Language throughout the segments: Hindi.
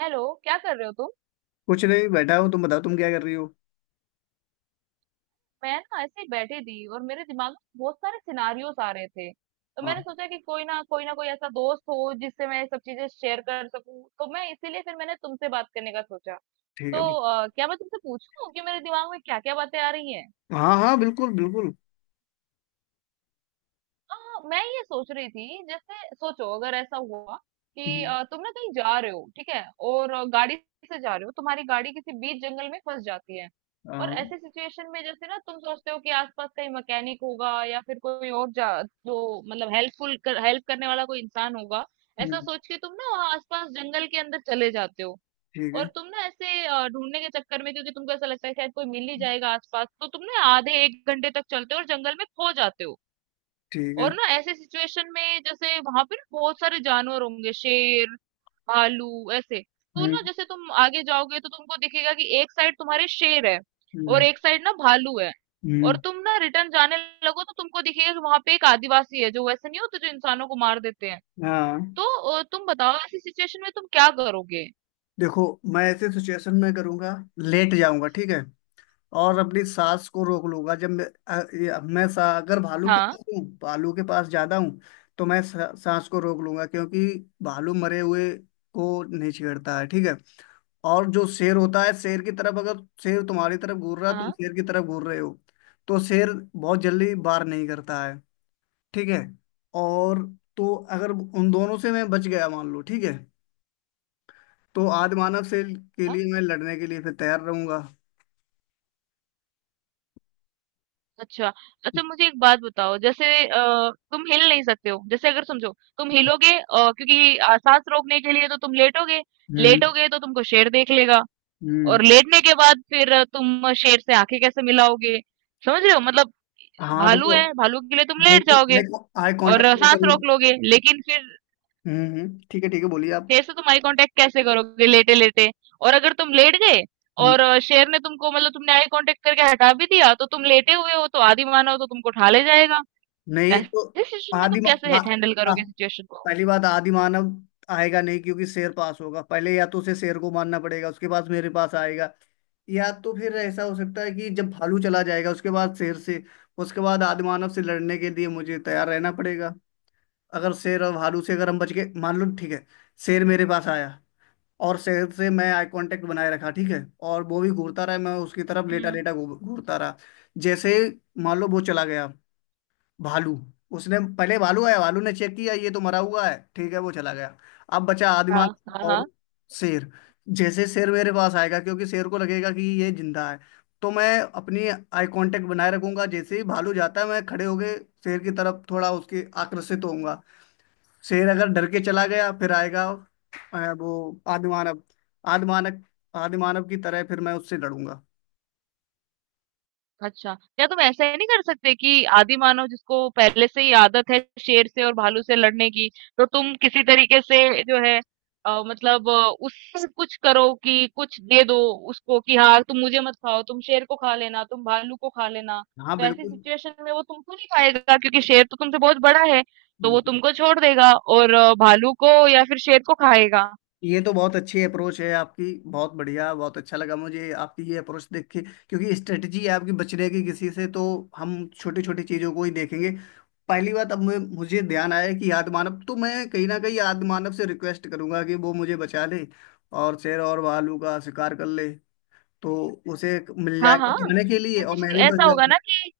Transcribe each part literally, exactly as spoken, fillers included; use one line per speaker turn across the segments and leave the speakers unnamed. हेलो। क्या कर रहे हो तुम?
कुछ नहीं, बैठा हूँ। तुम बताओ, तुम क्या कर रही हो?
मैं ना ऐसे ही बैठी थी और मेरे दिमाग में बहुत सारे सिनारियोस आ रहे थे, तो मैंने
हाँ।
सोचा कि कोई ना, कोई ना कोई ऐसा दोस्त हो जिससे मैं ये सब चीजें शेयर कर सकूं, तो मैं इसीलिए फिर मैंने तुमसे बात करने का सोचा।
ठीक
तो
है।
अ, क्या मैं तुमसे पूछूं कि मेरे दिमाग में क्या क्या बातें आ रही हैं?
हाँ, हाँ, बिल्कुल, बिल्कुल।
हाँ, मैं ये सोच रही थी, जैसे सोचो अगर ऐसा हुआ कि
हम्म।
अ, तुम ना कहीं जा रहे हो, ठीक है। और अ, गाड़ी से जा रहे हो, तुम्हारी गाड़ी किसी बीच जंगल में फंस जाती है। और
हाँ।
ऐसी सिचुएशन में जैसे ना तुम सोचते हो कि आसपास कहीं मैकेनिक होगा या फिर कोई और जा जो मतलब हेल्पफुल कर, हेल्प करने वाला कोई इंसान होगा। ऐसा
हम्म,
सोच के तुम ना वहाँ आसपास जंगल के अंदर चले जाते हो।
ठीक
और
है।
तुम ना ऐसे अ, ढूंढने के चक्कर में, क्योंकि तुमको ऐसा लगता है शायद कोई मिल ही जाएगा आसपास, तो तुम ना आधे एक घंटे तक चलते हो और जंगल में खो जाते हो।
ठीक है।
और ना ऐसे सिचुएशन में, जैसे वहां पे ना बहुत सारे जानवर होंगे, शेर, भालू ऐसे। तो ना
हम्म।
जैसे तुम आगे जाओगे तो तुमको दिखेगा कि एक साइड तुम्हारे शेर है और
हम्म।
एक साइड ना भालू है। और
हम्म।
तुम ना रिटर्न जाने लगो तो तुमको दिखेगा कि वहां पे एक आदिवासी है जो वैसे नहीं होते, जो इंसानों को मार देते हैं।
हाँ।
तो अ, तुम बताओ ऐसी सिचुएशन में तुम क्या करोगे?
देखो, मैं ऐसे सिचुएशन में करूंगा, लेट जाऊंगा, ठीक है। और अपनी सांस को रोक लूंगा। जब मैं अ, ये- मैं सा, अगर भालू के
हाँ
पास हूँ भालू के पास ज्यादा हूँ, तो मैं सा, सांस को रोक लूंगा। क्योंकि भालू मरे हुए को नहीं छेड़ता है, ठीक है। और जो शेर होता है, शेर की तरफ अगर शेर तुम्हारी तरफ घूर रहा
हाँ
है, तुम
हाँ।
शेर की तरफ घूर रहे हो, तो शेर बहुत जल्दी वार नहीं करता है, ठीक है। और तो अगर उन दोनों से मैं बच गया, मान लो, ठीक है। तो आदि मानव से के लिए मैं लड़ने के लिए फिर तैयार रहूंगा।
अच्छा, अच्छा मुझे एक बात बताओ, जैसे अ, तुम हिल नहीं सकते हो, जैसे अगर समझो तुम हिलोगे, अ, क्योंकि अ, सांस रोकने के लिए तो तुम लेटोगे।
हम्म,
लेटोगे तो तुमको शेर देख लेगा।
हम्म।
और लेटने के बाद फिर अ, तुम शेर से आंखें कैसे मिलाओगे? समझ रहे हो मतलब?
हाँ,
भालू
रुको।
है, भालू के लिए तुम लेट जाओगे
देखिए, आई
और
कांटेक्ट
अ,
तो
सांस
कभी।
रोक लोगे, लेकिन फिर
हम्म, हम्म, ठीक है, ठीक है, बोलिए आप।
शेर से तुम आई कांटेक्ट कैसे करोगे लेटे लेटे? और अगर तुम लेट गए
हम्म।
और अ, शेर ने तुमको मतलब तुमने आई कांटेक्ट करके हटा भी दिया, तो तुम लेटे हुए हो, तो आदि मानव तो तुमको उठा ले जाएगा।
नहीं
ऐसे
तो।
सिचुएशन में
आदि
तुम कैसे
म-
है
आ-
हैंडल
आ-
करोगे सिचुएशन को?
पहली बात, आदि मानव आएगा नहीं, क्योंकि शेर पास होगा। पहले या तो उसे शेर को मारना पड़ेगा, उसके बाद मेरे पास आएगा। या तो फिर ऐसा हो सकता है कि जब भालू चला जाएगा, उसके बाद शेर से, उसके बाद आदि मानव से लड़ने के लिए मुझे तैयार रहना पड़ेगा। अगर शेर और भालू से अगर हम बच गए, मान लो, ठीक है। शेर मेरे पास आया, और से, से मैं आई कांटेक्ट बनाए रखा, ठीक है। और वो भी घूरता रहा, मैं उसकी तरफ
हुँ,
लेटा
हुँ।
लेटा घू- घूरता रहा। जैसे मान लो वो चला गया, भालू। उसने पहले भालू आया, भालू ने चेक किया ये तो मरा हुआ है, ठीक है, वो चला गया। अब बचा
हाँ,
आदिमाल
हाँ,
और
हाँ।
शेर। जैसे शेर मेरे पास आएगा क्योंकि शेर को लगेगा कि ये जिंदा है। तो मैं अपनी आई कांटेक्ट बनाए रखूंगा, जैसे ही भालू जाता है मैं खड़े होके शेर की तरफ थोड़ा उसके आकर्षित होऊंगा। शेर अगर डर के चला गया, फिर आएगा। अ, वो आदिमानव आदिमानव आदिमानव की तरह फिर मैं उससे लड़ूंगा।
अच्छा, क्या तुम ऐसा ही नहीं कर सकते कि आदिमानव जिसको पहले से ही आदत है शेर से और भालू से लड़ने की, तो तुम किसी तरीके से जो है अ, मतलब अ, उससे कुछ करो कि कुछ दे दो उसको कि हाँ, तुम मुझे मत खाओ, तुम शेर को खा लेना, तुम भालू को खा लेना।
हाँ,
तो ऐसी
बिल्कुल।
सिचुएशन में वो तुमको नहीं खाएगा, क्योंकि शेर तो तुमसे बहुत बड़ा है, तो वो तुमको छोड़ देगा और अ, भालू को या फिर शेर को खाएगा।
ये तो बहुत अच्छी अप्रोच है आपकी, बहुत बढ़िया, बहुत अच्छा लगा मुझे आपकी ये अप्रोच देख के। क्योंकि स्ट्रेटजी है आपकी बचने की किसी से, तो हम छोटी छोटी चीजों को ही देखेंगे। पहली बात, अब मु- मुझे ध्यान आया कि आदिमानव, तो मैं कहीं ना कहीं आदिमानव से रिक्वेस्ट करूंगा कि वो मुझे बचा ले, और शेर और भालू का शिकार कर ले। तो उसे मिल
हाँ
जाएगा
हाँ,
खाने के लिए,
क्योंकि
और मैं
कोई
भी
ऐसा होगा
बच।
ना कि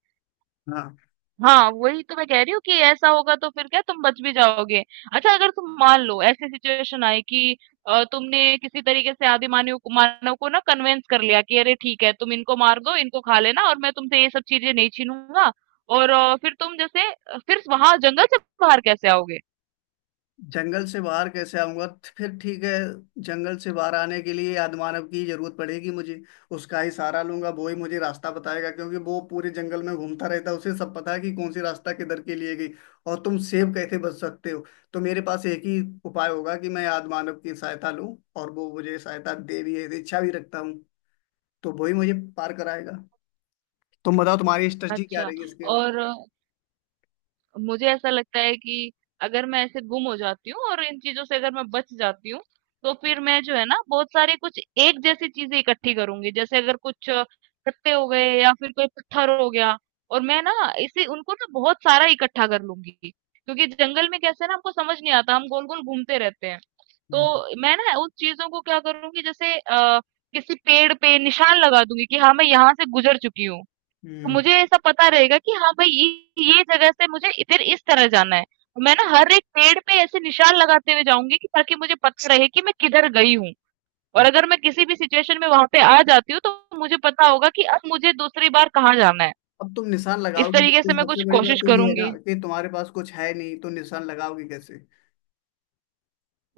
हाँ।
हाँ, वही तो मैं कह रही हूँ कि ऐसा होगा तो फिर क्या तुम बच भी जाओगे? अच्छा अगर तुम मान लो ऐसी सिचुएशन आई कि अ, तुमने किसी तरीके से आदि मानव को मानव को ना कन्वेंस कर लिया कि अरे ठीक है तुम इनको मार दो, इनको खा लेना और मैं तुमसे ये सब चीजें नहीं छीनूंगा। और अ, फिर तुम जैसे फिर वहां जंगल से बाहर कैसे आओगे?
जंगल से बाहर कैसे आऊंगा? फिर ठीक है, जंगल से बाहर आने के लिए आदमानव की जरूरत पड़ेगी मुझे। उसका ही सहारा लूंगा, वो ही मुझे रास्ता बताएगा, क्योंकि वो पूरे जंगल में घूमता रहता है, उसे सब पता है कि कौन सी रास्ता किधर के लिए गई। और तुम सेब कैसे बच सकते हो? तो मेरे पास एक ही उपाय होगा कि मैं आदमानव की सहायता लूं, और वो मुझे सहायता दे भी है, इच्छा भी रखता हूँ। तो वो ही मुझे पार कराएगा। तुम बताओ तुम्हारी स्ट्रेटजी क्या
अच्छा,
रहेगी इसके।
और मुझे ऐसा लगता है कि अगर मैं ऐसे गुम हो जाती हूँ और इन चीजों से अगर मैं बच जाती हूँ, तो फिर मैं जो है ना बहुत सारी कुछ एक जैसी चीजें इकट्ठी करूंगी, जैसे अगर कुछ अ, कट्टे हो गए या फिर कोई पत्थर हो गया और मैं ना इसे उनको ना बहुत सारा इकट्ठा कर लूंगी, क्योंकि जंगल में कैसे ना हमको समझ नहीं आता, हम गोल गोल घूमते रहते हैं।
हम्म,
तो मैं ना उन चीजों को क्या करूंगी, जैसे आ, किसी पेड़ पे निशान लगा दूंगी कि हाँ मैं यहाँ से गुजर चुकी हूँ।
हम्म।
मुझे ऐसा पता रहेगा कि हाँ भाई ये ये जगह से मुझे फिर इस तरह जाना है। मैं ना हर एक पेड़ पे ऐसे निशान लगाते हुए जाऊंगी कि ताकि मुझे पता रहे कि मैं किधर गई हूँ। और अगर मैं किसी भी सिचुएशन में वहां पे आ जाती हूँ, तो मुझे पता होगा कि अब मुझे दूसरी बार कहाँ जाना है।
अब तुम निशान
इस
लगाओगे
तरीके से
किससे?
मैं कुछ
सबसे बड़ी बात
कोशिश
तो ये है ना
करूंगी।
कि तुम्हारे पास कुछ है नहीं, तो निशान लगाओगे कैसे?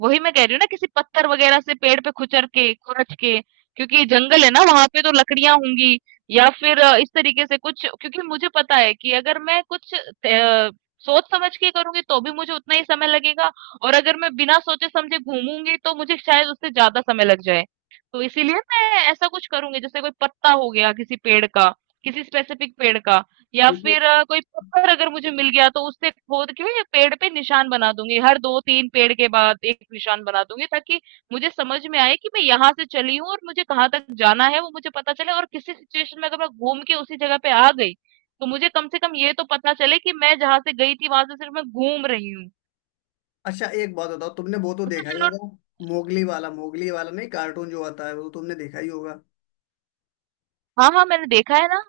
वही मैं कह रही हूँ ना, किसी पत्थर वगैरह से पेड़ पे खुचर के खुरच के, क्योंकि जंगल है ना, वहां पे तो लकड़ियां होंगी। या फिर अ, इस तरीके से कुछ, क्योंकि मुझे पता है कि अगर मैं कुछ अ, सोच समझ के करूंगी तो भी मुझे उतना ही समय लगेगा। और अगर मैं बिना सोचे समझे घूमूंगी तो मुझे शायद उससे ज्यादा समय लग जाए। तो इसीलिए मैं ऐसा कुछ करूंगी, जैसे कोई पत्ता हो गया किसी पेड़ का, किसी स्पेसिफिक पेड़ का, या
क्योंकि
फिर अ, कोई पत्थर अगर मुझे मिल गया तो उससे खोद के या पेड़ पे निशान बना दूंगी, हर दो तीन पेड़ के बाद एक निशान बना दूंगी, ताकि मुझे समझ में आए कि मैं यहाँ से चली हूँ और मुझे कहाँ तक जाना है वो मुझे पता चले। और किसी सिचुएशन में अगर मैं घूम के उसी जगह पे आ गई तो मुझे कम से कम ये तो पता चले कि मैं जहाँ से गई थी वहां से सिर्फ मैं घूम रही हूँ।
अच्छा, एक बात बताओ, तुमने वो तो
अच्छा
देखा ही
चलो।
होगा, मोगली वाला, मोगली वाला नहीं कार्टून जो आता है, वो तो तुमने देखा ही होगा।
हाँ हाँ, मैंने देखा है ना।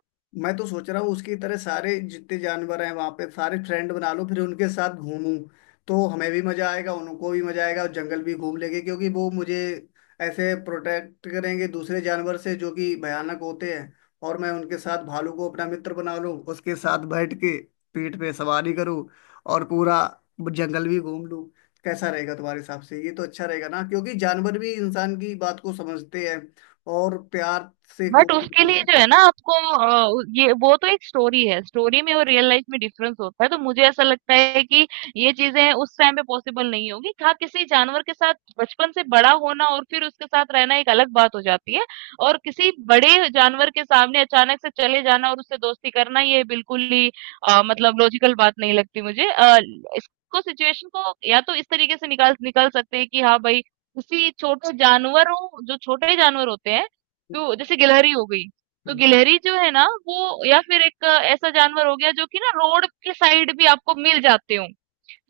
मैं तो सोच रहा हूँ उसकी तरह सारे जितने जानवर हैं वहां पे सारे फ्रेंड बना लूं, फिर उनके साथ घूमूं। तो हमें भी मजा आएगा, उनको भी मजा आएगा, और जंगल भी घूम लेंगे। क्योंकि वो मुझे ऐसे प्रोटेक्ट करेंगे दूसरे जानवर से जो कि भयानक होते हैं। और मैं उनके साथ भालू को अपना मित्र बना लूं, उसके साथ बैठ के पीठ पे सवारी करूं, और पूरा जंगल भी घूम लूं। कैसा रहेगा तुम्हारे हिसाब से? ये तो अच्छा रहेगा ना, क्योंकि जानवर भी इंसान की बात को समझते हैं, और प्यार से कोई
बट
भी
उसके
काम
लिए जो
करते
है ना आपको अ, उ- ये वो तो एक स्टोरी है, स्टोरी में और रियल लाइफ में डिफरेंस होता है, तो मुझे ऐसा लगता है कि ये चीजें उस टाइम पे पॉसिबल नहीं होगी। हाँ, किसी जानवर के साथ बचपन से बड़ा होना और फिर उसके साथ रहना एक अलग बात हो जाती है। और किसी बड़े जानवर के सामने अचानक से चले जाना और उससे दोस्ती करना, ये बिल्कुल ही अ, मतलब लॉजिकल बात नहीं लगती मुझे। अ, इसको सिचुएशन को या तो इस तरीके से निकाल निकाल सकते हैं कि हाँ भाई, किसी छोटे जानवरों, जो छोटे जानवर होते हैं, जो जैसे गिलहरी हो गई, तो
हैं।
गिलहरी जो है ना वो, या फिर एक अ, ऐसा जानवर हो गया जो कि ना रोड के साइड भी आपको मिल जाते हो।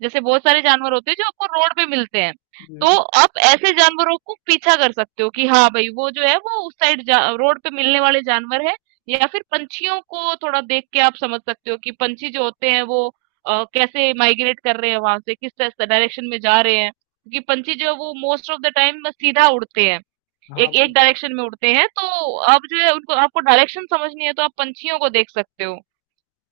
जैसे बहुत सारे जानवर होते हैं जो आपको रोड पे मिलते हैं, तो
हम्म।
आप ऐसे जानवरों को पीछा कर सकते हो कि हाँ भाई वो जो है वो उस साइड रोड पे मिलने वाले जानवर है। या फिर पंछियों को थोड़ा देख के आप समझ सकते हो कि पंछी जो होते हैं वो अ, कैसे माइग्रेट कर रहे हैं, वहां से किस डायरेक्शन में जा रहे हैं, क्योंकि पंछी जो है वो मोस्ट ऑफ द टाइम सीधा उड़ते हैं, एक
हाँ,
एक डायरेक्शन में उड़ते हैं। तो आप जो है उनको आपको डायरेक्शन समझनी है तो आप पंछियों को देख सकते हो।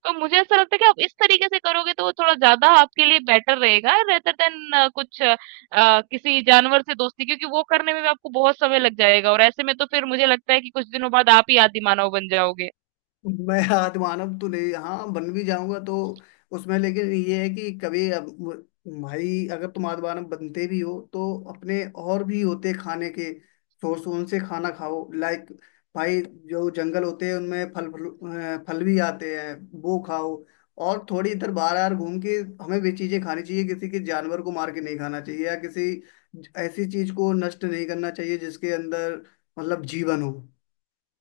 तो मुझे ऐसा लगता है कि आप इस तरीके से करोगे तो वो थोड़ा ज्यादा आपके लिए बेटर रहेगा रेदर देन कुछ अ, अ, किसी जानवर से दोस्ती, क्योंकि वो करने में भी आपको बहुत समय लग जाएगा और ऐसे में तो फिर मुझे लगता है कि कुछ दिनों बाद आप ही आदि मानव बन जाओगे।
मैं आत्मानव तो नहीं, हाँ, बन भी जाऊंगा तो उसमें, लेकिन ये है कि कभी अब मु- भाई अगर तुम आत्मानव बनते भी हो, तो अपने और भी होते खाने के सोर्स, उनसे खाना खाओ। लाइक भाई, जो जंगल होते हैं उनमें फल फल अ, फल भी आते हैं, वो खाओ। और थोड़ी इधर बाहर बाहर घूम के हमें वे चीजें खानी चाहिए, किसी के जानवर को मार के नहीं खाना चाहिए, या किसी ऐसी चीज को नष्ट नहीं करना चाहिए जिसके अंदर मतलब जीवन हो।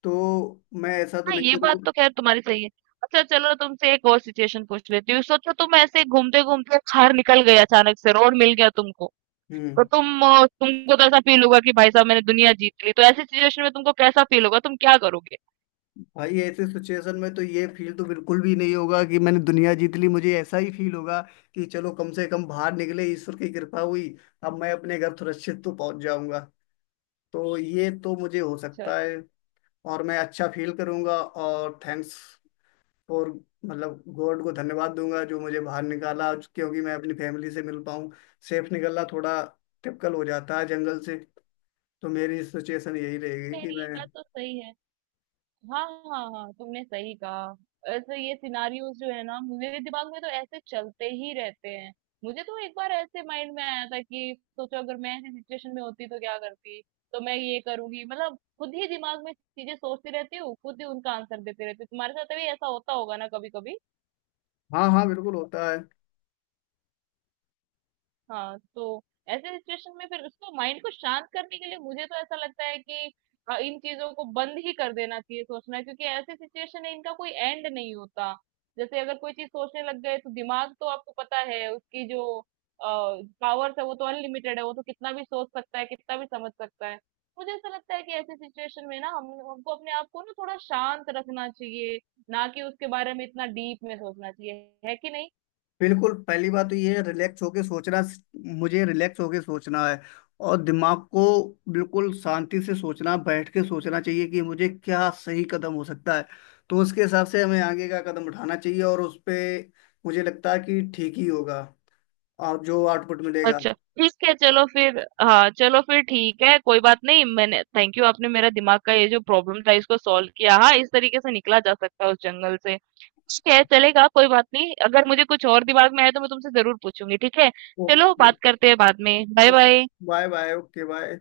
तो मैं ऐसा तो
हाँ
नहीं
ये बात
करूंगा।
तो खैर तुम्हारी सही है। अच्छा चलो, तुमसे एक और सिचुएशन पूछ लेती हूँ। सोचो तुम ऐसे घूमते घूमते बाहर निकल गए, अचानक से रोड मिल गया तुमको, तो
हम्म।
तुम अ, तुमको तो ऐसा फील होगा कि भाई साहब मैंने दुनिया जीत ली, तो ऐसी सिचुएशन में तुमको कैसा फील होगा, तुम क्या करोगे?
भाई, ऐसे सिचुएशन में तो ये फील तो बिल्कुल भी नहीं होगा कि मैंने दुनिया जीत ली। मुझे ऐसा ही फील होगा कि चलो कम से कम बाहर निकले, ईश्वर की कृपा हुई, अब मैं अपने घर सुरक्षित तो पहुंच जाऊंगा। तो ये तो मुझे हो
अच्छा।
सकता है, और मैं अच्छा फील करूंगा, और थैंक्स फॉर, मतलब गॉड को धन्यवाद दूंगा जो मुझे बाहर निकाला, क्योंकि मैं अपनी फैमिली से मिल पाऊँ। सेफ निकलना थोड़ा टिपिकल हो जाता है जंगल से। तो मेरी सिचुएशन यही रहेगी
खैर
कि
ये
मैं।
बात तो सही है। हाँ। हाँ हाँ, तुमने सही कहा। ऐसे ये सिनारियोज जो है ना मेरे दिमाग में तो ऐसे चलते ही रहते हैं। मुझे तो एक बार ऐसे माइंड में आया था कि सोचो अगर मैं ऐसी सिचुएशन में होती तो क्या करती, तो मैं ये करूंगी, मतलब खुद ही दिमाग में चीजें सोचती रहती हूँ, खुद ही उनका आंसर देती रहती हूँ। तुम्हारे साथ भी ऐसा होता होगा ना कभी कभी?
हाँ, हाँ, बिल्कुल होता है।
हाँ, तो ऐसे सिचुएशन में फिर उसको माइंड को शांत करने के लिए मुझे तो ऐसा लगता है कि अ, इन चीजों को बंद ही कर देना चाहिए सोचना, क्योंकि ऐसे सिचुएशन है इनका कोई एंड नहीं होता। जैसे अगर कोई चीज सोचने लग गए तो दिमाग तो आपको पता है उसकी जो पावर्स है वो तो अनलिमिटेड है, वो तो कितना भी सोच सकता है, कितना भी समझ सकता है। मुझे ऐसा लगता है कि ऐसे सिचुएशन में ना हम हमको अपने आप को ना थोड़ा शांत रखना चाहिए, ना कि उसके बारे में इतना डीप में सोचना चाहिए, है कि नहीं?
बिल्कुल, पहली बात तो ये है रिलैक्स होके सोचना, मुझे रिलैक्स होके सोचना है। और दिमाग को बिल्कुल शांति से सोचना, बैठ के सोचना चाहिए कि मुझे क्या सही कदम हो सकता है। तो उसके हिसाब से हमें आगे का कदम उठाना चाहिए, और उस पे मुझे लगता है कि ठीक ही होगा, और जो आउटपुट मिलेगा।
अच्छा, ठीक है, चलो फिर। हाँ, चलो फिर ठीक है, कोई बात नहीं। मैंने थैंक यू, आपने मेरा दिमाग का ये जो प्रॉब्लम था इसको सॉल्व किया। हाँ, इस तरीके से निकला जा सकता है उस जंगल से। ठीक है, चलेगा, कोई बात नहीं। अगर मुझे कुछ और दिमाग में आया तो मैं तुमसे ज़रूर पूछूँगी, ठीक है? चलो,
ओके,
बात करते हैं बाद में। Bye bye.
Bye bye, okay, bye.